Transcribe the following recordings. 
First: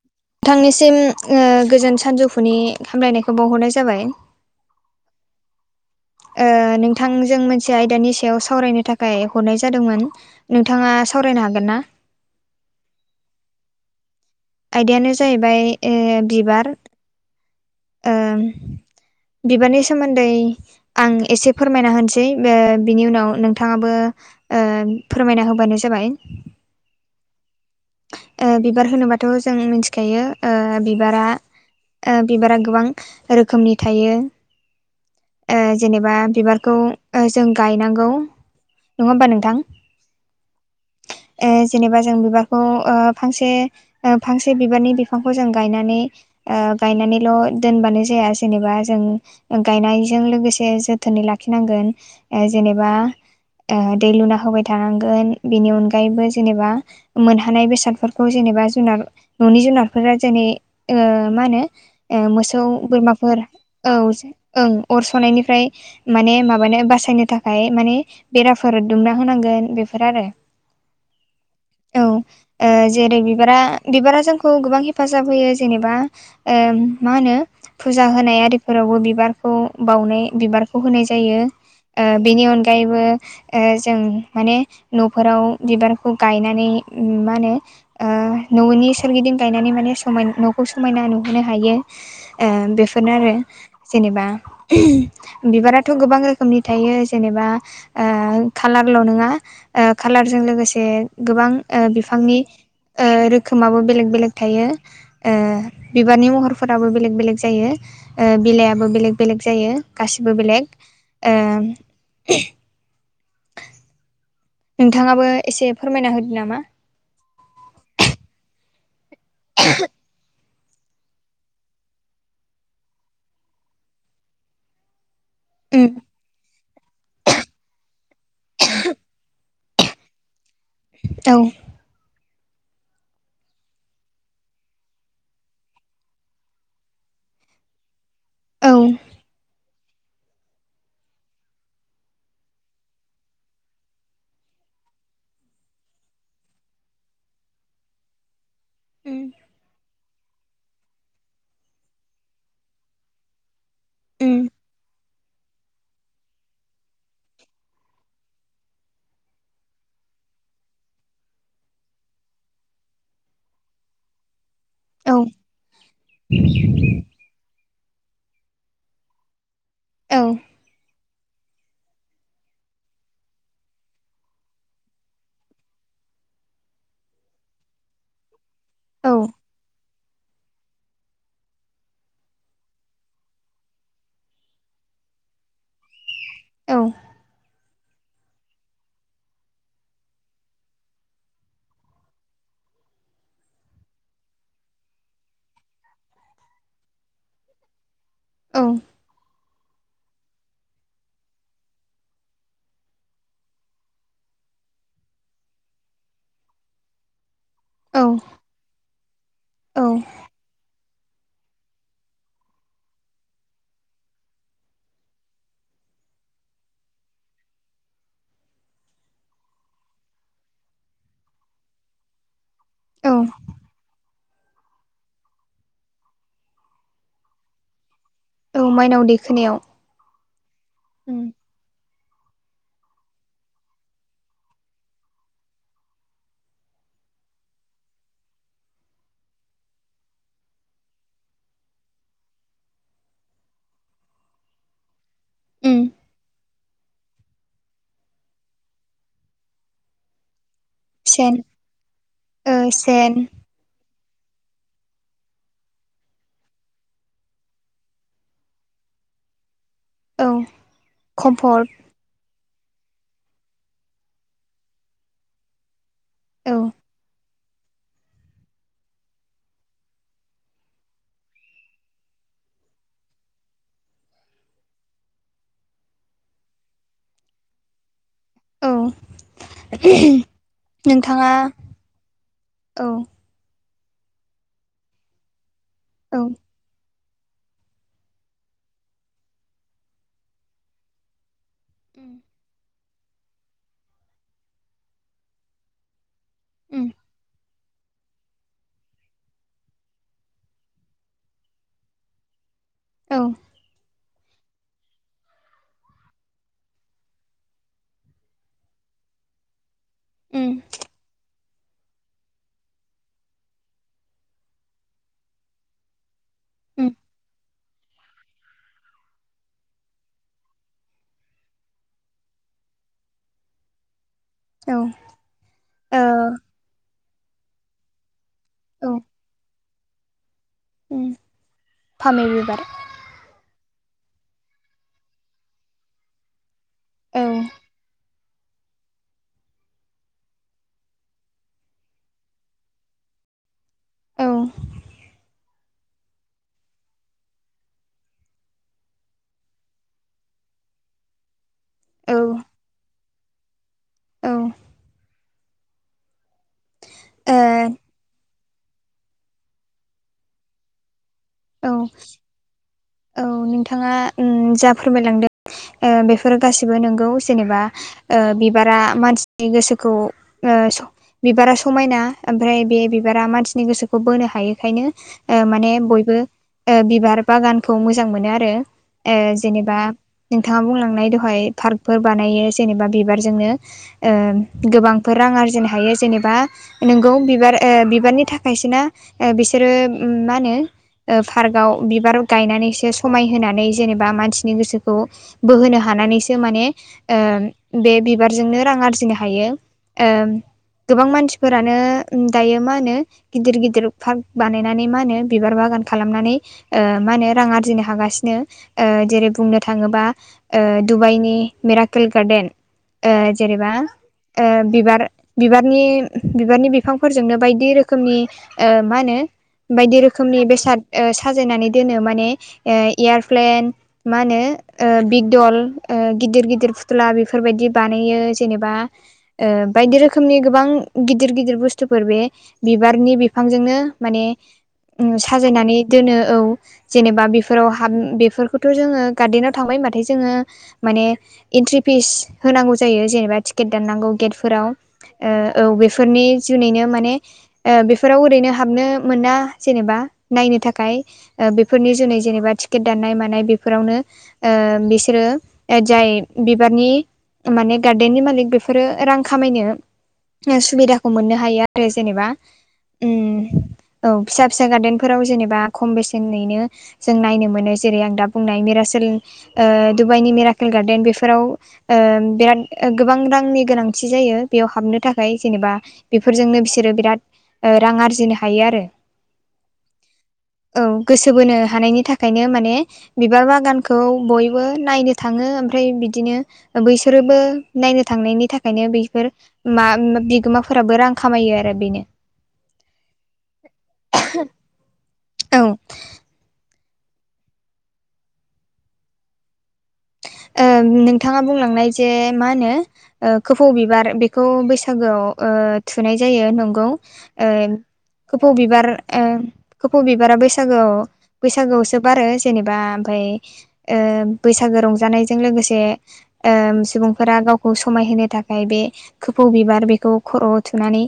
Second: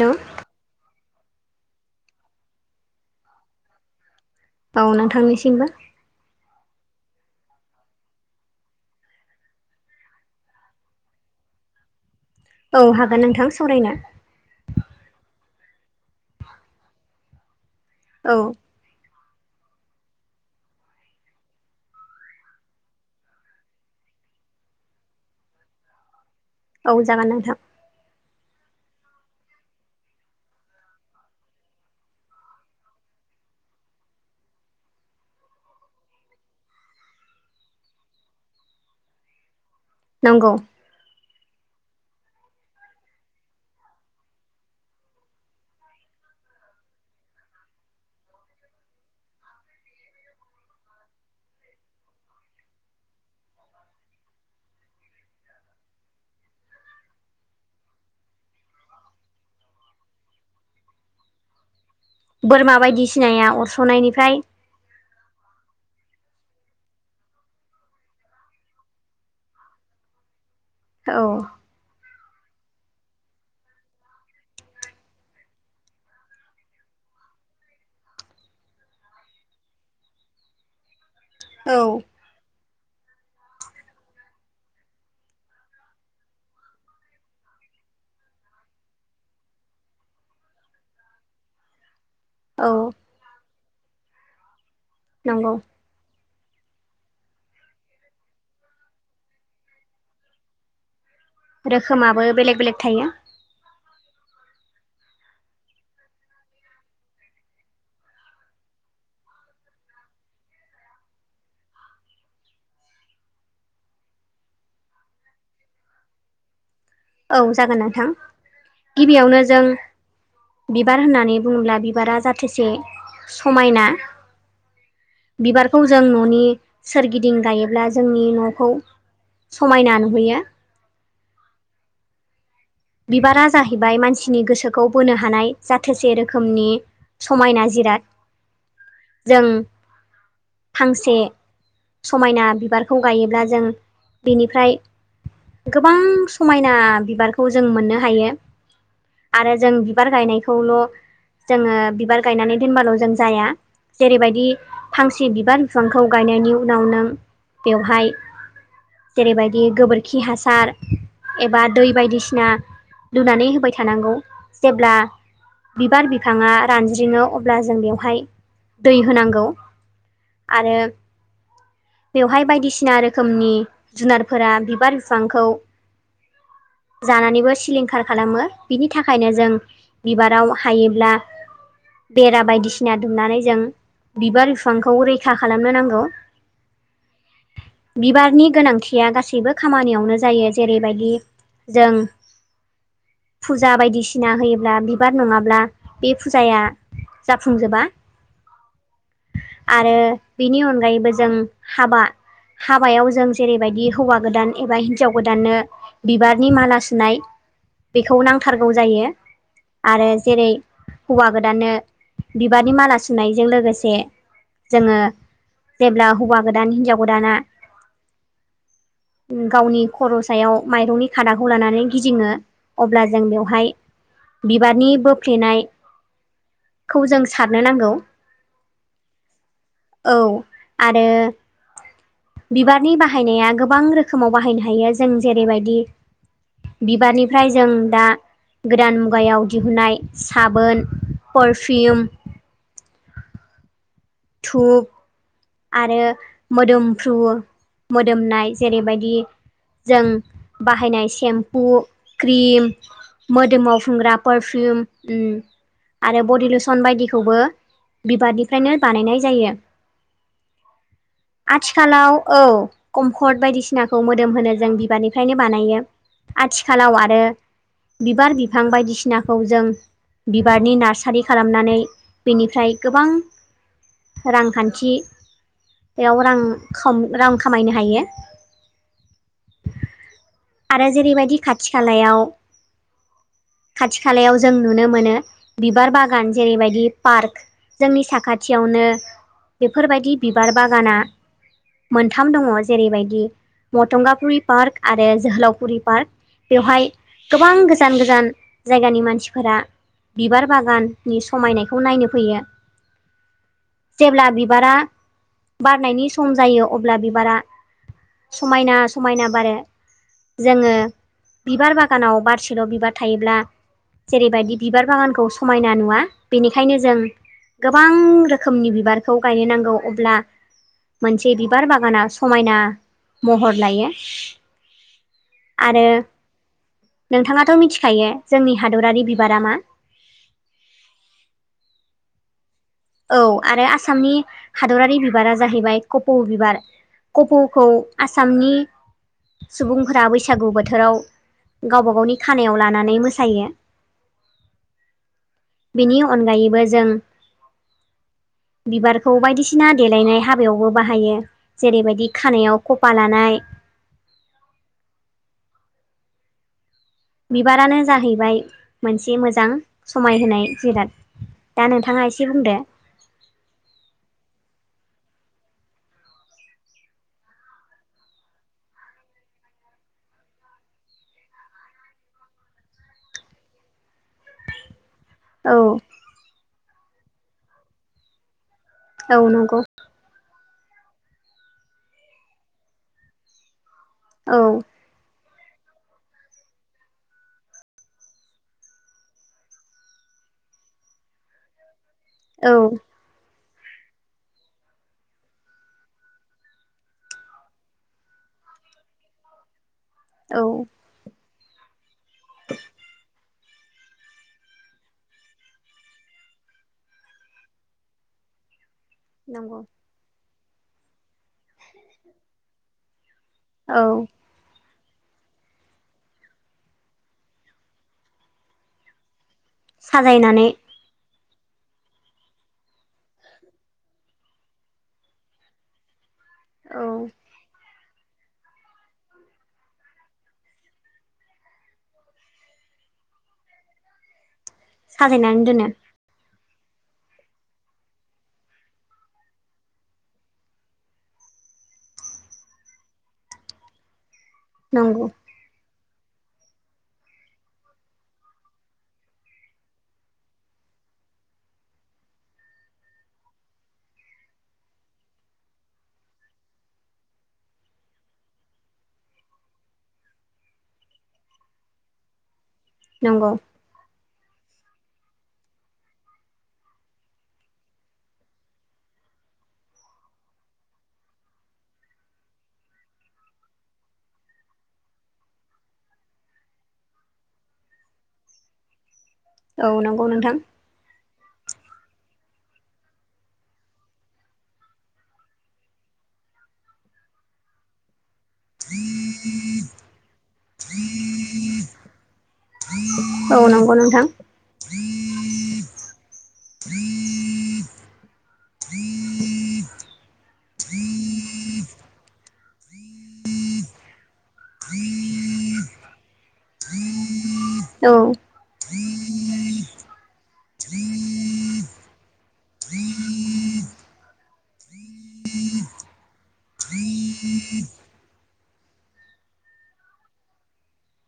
हेल' [unintelligible] नोंथांनिसिम ओ गोजोन सानजौफुनि हामलायनायखौ बावहरनाय जाबाय। औ नोंथांनिसिबो। ओ नोंथांजों मोनसे आयदानि सायाव सावरायनो थाखाय हरनाय जादोंमोन। नोंथाङा सावरायनो हागोनना? औ हागोन नोंथां सावरायनो। आयदायानो जाहैबाय ओ बिबार। ओ औ बिबारनि सोमोनदै आं एसे फोरमायना होनोसै बो बिनि उनाव नोंथाङाबो ओ फोरमायना होबानो जाबाय। औ जागोन नोंथां। ओ बिबार होनोबाथ' जों मिथिखायो ओ बिबारा ओ बिबारा गोबां रोखोमनि थायो। ओ जेनेबा बिबारखौ ओ जों गायनांगौ। नङा ओमबा नोंथां? नंगौ ओ जेनेबा जों बिबार खौ ओ फांसे ओ फांसे बिबारनि बिफांखौ जों गायनानै ओ गायनानैल' दोनबानो जाया जेनेबा जों ओ गायनायजों लोगोसे जोथोनै लाखिनांगोन ओ जेनेबा ओ दै लुना होबाय थानांगोन बेनि अनगायैबो जेनेबा मोनहानाय बेसादफोरखौ जेनेबा जुनार न'नि जुनारफोरा जेने ओ मा होनो ओ मोसौ बोरमा बोरमाफोर बायदिसिनाया औ अरस'नायनिफ्राय ओं अर सावनायनिफ्राय माने माबानो बासायनो थाखाय माने बेराफोर दुमना होनांगोन बेफोर आरो। औ औ ओ जेरै बिबारा बिबारा जोंखौ गोबां हेफाजाब होयो जेनेबा ओ मा होनो फुजा होनाय आरिफोरावबो बिबारखौ बावनाय बिबार खौ होनाय जायो औ ओ बेनि अनगायैबो ओ जों माने न'फोराव बिबारखौ गायना नै मा होनो ओ न'नि सोरगिदिं गायनानै माने समायना न'खौ समायना नुहोनो हायो। ओ औ बेफोरनो आरो जेनेबा नंगौ बिबारा थ' गोबां रोखोमनि थायो जेनेबा ओ खालारल' नङा ओ खालारजों लोगोसे गोबां ओ रोखोमाबो बिफांनि बेलेग बेलेग थायो ओ रोखोमाबो बेलेग बेलेग थायो। ओ बिबारनि महरफोराबो बेलेग बेलेग जायो। ओ बिलाइयाबो बेलेग बेलेग जायो गासिबो बेलेग ओ नोंथाङाबो एसे फोरमायना होदो नामा? औ जागोन नोंथां गिबियावनो जों बिबार होननानै बुङोब्ला बिबारा जाथेसे समायना बिबारखौ उम जों न'नि सोरगिदिं गायोब्ला जोंनि न'खौ समायना नुहैयो औ बिबारा जाहैबाय मानसिनि गोसोखौ बोनो हानाय जाथोसे रोखोमनि समायना औ जिराद जों फांसे समायना बिबारखौ गायोब्ला जों बिनिफ्राय गोबां समायना बिबारखौ जों मोननो हायो उम आरो जों बिबार गायनायखौल' जोङो बिबार गायनानै दोनबाल' जों जाया उम जेरैबायदि फांसे बिबार बिफांखौ गायनायनि उनाव नों बेवहाय जेरैबायदि गोबोरखि हासार एबा दै बायदिसिना ना लुनानै होबाय थानांगौ जेब्ला औ बिबार बिफाङा रानज्रिङो अब्ला जों बेवहाय दै होनांगौ औ आरो बेवहाय बायदिसिना रोखोमनि जुनारफोरा बिबार बिफांखौ जानानैबो सिलिंखार खालामो बिनि औ थाखायनो जों बिबाराव हायोब्ला बेरा बायदिसिना दुमनानै जों बिबार बिफांखौ रैखा खालामनो नांगौ औ बिबारनि गोनांथिया गासैबो खामानियावनो जायो जेरैबायदि जों फुजा बायदिसिना होयोब्ला बिबार नङाब्ला बे फुजाया जाफुंजोबा आरो बिनि अनगायैबो जों हाबा हाबायाव जों जेरैबायदि हौवा गोदान एबा हिन्जाव गोदाननो बिबारनि माला सुनाय औ बेखौ नांथारगौ जायो औ आरो जेरै हौवा गोदाननो बिबारनि माला सुनायजों लोगोसे जोङो जेब्ला हौवा गोदान हिनजाव गोदाना गावनि खर' सायाव माइरंनि खादाखौ लानानै गिदिङो अब्ला औ जों बेवहाय बिबारनि बोफ्लेनायखौ जों सारनो नांगौ औ माइनाव दैखोनायाव औ आरो उम बिबारनि बाहायनाया गोबां रोखोमाव बाहायनो हायो जों जेरैबायदि बिबारनिफ्राय जों दा गोदान मुगायाव दिहुननाय साबोन पारफिउम धुप उम आरो मोदोमफ्रु मोदोमनाय जेरैबायदि जों बाहायनाय सेन सेम्पु ओ क्रिम सेन मोदोमाव फुनग्रा पारफिउम आरो बडि लसन बायदिखौबो बिबारनिफ्रायनो बानायनाय जायो औ कम्फर्ट आथिखालाव औ कमफर्ट बायदिसिनाखौ मोदोम होनो जों बिबारनिफ्रायनो बानायो औ आथिखालाव आरो बिबार बिफां बायदिसिनाखौ जों बिबारनि नार्सारि खालामनानै बिनिफ्राय गोबां रांखान्थियाव रां रां खामायनो हायो औ आरो नोंथाङा जेरैबायदि खाथि खालायाव औ खाथि खालायाव जों नुनो मोनो बिबार औ बागान जेरैबायदि पार्क जोंनि साखा थियावनो बेफोरबायदि बिबार बागाना मोनथाम उम दङ जेरैबायदि मथंगाफुरि पार्क आरो जोहोलावफुरि पार्क बेवहाय गोबां गोसो गोजान गोजान जायगानि मानसिफोरा बिबार बागाननि समायनायखौ नायनो फैयो औ जेब्ला बिबारा बारनायनि सम जायो अब्ला बिबारा समायना समायना बारो उम जोङो बिबार बागानाव बारसेल' बिबार थायोब्ला जेरैबायदि बिबार बागानखौ समायना नुवा बेनिखायनो उम जों गोबां रोखोमनि बिबारखौ गायनो नांगौ अब्ला मोनसे बिबार बागाना समायना महर लायो औ आरो ओ नोंथाङाथ' मिथिखायो जोंनि हादरारि बिबारा मा फामे बिबार औ आरो आसामनि हादरारि बिबारा जाहैबाय कपौ' बिबार औ कपौखौ आसामनि सुबुंफोरा बैसागु बोथोराव गावबा गावनि खानायाव लानानै मोसायो औ बेनि अनगायैबो जों बिबारखौ बायदिसिना देलायनाय हाबायावबो बाहायो जेरैबायदि औ खानायाव खफा लानाय औ बिबारानो औ जाहैबाय मोनसे मोजां समायहोनाय जिराद दा नोंथाङा एसे बुंदो औ नोंथाङा उम जा फोरमायलांदों बेफोर गासिबो नंगौ जेनेबा ओ बिबारा मानसिनि गोसोखौ ओ बिबारा समायना ओमफ्राय बे बिबारा मानसिनि गोसोखौ बोनो हायोखायनो ओ औ माने बयबो ओ बिबार बागानखौ मोजां मोनो आरो ओ औ नंगौ जेनेबा नोंथाङा बुंलांनाय दहाय पार्कफोर बानायो जेनेबा बिबारजोंनो ओ औ गोबां फोर रां आरजिनो हायो जेनेबा ओ नोंगौ बिबार ओ बिबारनि थाखायसो ना ओ बिसोरो उम मा होनो ओ पार्काव बिबार औ गायनानैसो स समायहोनानै जेनेबा मानसिनि गोसोखौ बोहोनो हानानैसो माने ओ बे बिबारजोंनो रां आरजिनो हायो ओ औ गोबां मानसिफोरानो दायो मा होनो गिदिर गिदिर पार्क बानायनानै मा होनो बिबार बागान खालामनानै ओ मा होनो रां आरजिनो हागासिनो ओ जेरै नंगौ बुंनो थाङोबा ओ डुबाइनि मेराकेल गार्डेन ओ जेनेबा औ बिबार बिबारनि बिबारनि बिफांफोरजोंनो बायदि रोखोमनि मा होनो बायदि रोखोमनि साजायनानै बेसाद साजायनानै दोनो माने ओ एयारप्लेन मा होनो ओ बिगदल ओ गिदिर गिदिर औ फुथ्ला बेफोर बायदि बानायो जेनेबा ओ बायदि रोखोमनि गोबां गिदिर गिदिर बुस्थुफोर बे बिबारनि बिफांजोंनो माने उम साजायनानै दोनो औ जेनेबा बेफोराव हाब बेफोरखौथ' जोङो गार्देनाव थांबाय होनबाथाय जोङो माने एन्ट्रि फिस होनांगौ जायो जेनेबा टिकेट दाननांगौ गेटफोराव नंगौ ओ औ बेफोरनि जुनैनो माने ओ बेफोराव ओरैनो हाबनो मोना जेनेबा नायनो थाखाय ओ बेफोरनि जुनै जेनेबा टिकेट दाननाय मानाय बेफोरावनो ओ बिसोरो ओ जाय बिबारनि माने गार्देननि मालिक बेफोरो रां खामायनो ओ सुबिदाखौ मोननो हायो आरो जेनेबा नंगौ उम औ फिसा फिसा गार्देनफोराव जेनेबा खम बेसेनैनो जों नायनो मोनो जेरै आं दा बुंनाय मिरासेल ओ डुबाइनि मिराकेल गार्डेन बेफोराव ओ बिराद गोबां रांनि गोनांथि जायो बेयाव हाबनो थाखाय जेनेबा बेफोरजोंनो बिसोरो बिराद ओ रां आरजिनो हायो आरो औ नंगौ नोंथां औ गोसो बोनो हानायनि थाखायनो माने बिबार बागानखौ बयबो नायनो थाङो ओमफ्राय बिदिनो ओ बैसोरोबो नायनो थांनायनि था खायनो बेफोर मा उम बिगोमाफोराबो रां खामायो आरो बेनो औ नंगौ नोंथां औ ओ नोंथाङा बुंलांनाय जे मा होनो ओ खोफौ बिबार बेखौ बैसागोआव ओ थुनाय जायो नंगौ ओ औ खोफौ बिबार ओ खोफौ बिबारा बैसागोआव बैसागोआवसो बारो जेनेबा ओमफ्राय ओ बैसागो रंजानायजों लोगोसे ओ सुबुंफोरा गावखौ समायहोनो थाखाय बे खोफौ बिबार बेखौ खर'आव थुनानै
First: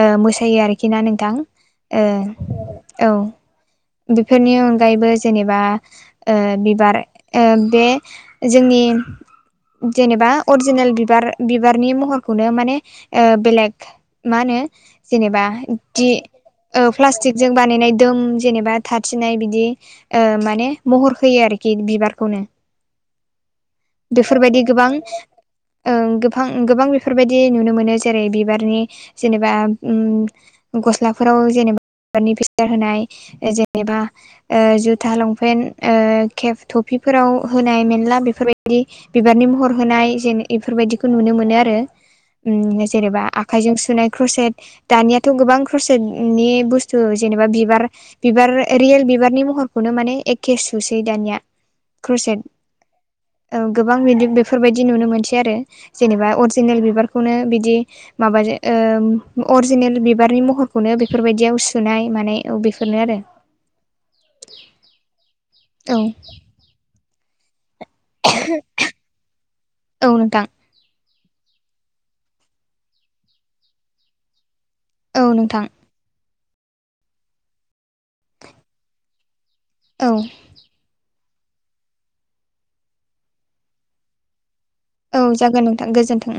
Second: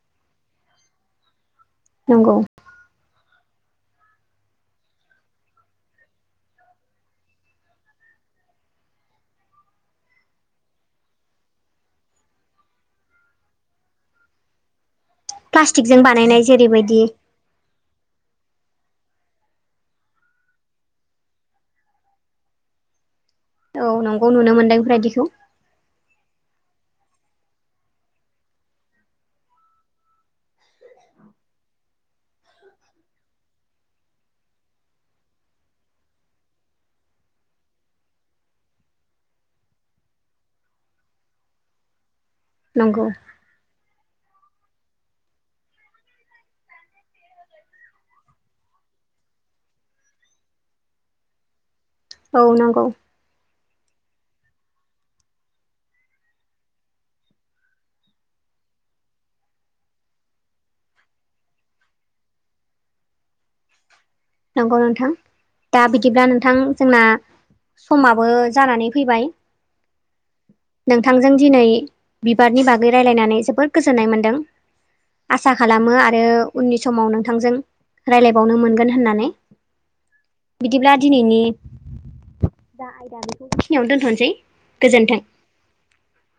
ओ मोसायो आरोखि ना नोंथां नंगौ ओ औ बेफोरनि अनगायैबो जेनेबा ओ बिबार ओ बे जोंनि जेनेबा अरिजिनेल बिबार बिबारनि महरखौनो माने ओ बेलेग मा होनो जेनेबा प्लास्टिकजों दि बानायनाय ओ जेरैबायदि प्लास्टिक जों बानायनाय दम जेनेबा थारथिनाय बिदि ओ माने महर होयो आरोखि बिबारखौनो औ नंगौ नुनो बेफोरबायदि मोनदों गोबां बेफोरबायदिखौ गोबां गोबां बेफोरबायदि नुनो मोनो जेरै बिबारनि जेनेबा उम गस्लाफोराव जेनेबा बिबारनि फिस्कार होनाय जेनेबा ओ जुथा लंपेन्ट ओ केब तफिफोराव होनाय मेल ला बेफोरबायदि बिबारनि महर होनाय जेन बेफोरबायदिखौ नुनो मोनो आरो उम नंगौ जेनेबा आखाइजों सुनाय क्रसेट दानियाथ' गोबां ख्रसेटनि बुस्थु जेनेबा बिबार बिबार रियेल बिबारनि महरखौनो माने एखे सुसै दानिया औ नंगौ औ गोबां बिदि बेफोरबायदि नुनो मोनसै आरो जेनेबा अरिजिनेल बिबारखौनो बिदि माबाजों ओ अरिजिनेल बिबारनि महरखौनो बेफोरबायदियाव सुनाय मानाय बेफोरनो आरो नंगौ नोंथां दा औ बिदिब्ला नोंथां जोंना समाबो जानानै फैबाय औ नोंथां नोंथांजों दिनै बिबारनि बागै रायज्लायनानै जोबोद गोजोननाय मोन्दों औ आसा नोंथां खालामो आरो उननि समाव नोंथांजों राय्लायबावनो मोनगोन होननानै औ बिदिब्ला दिनैनि जा आयदा बेखौ बे खिनियावनो दोनथ'नोसै गोजोन औ जागोन नोंथां गोजोन्थों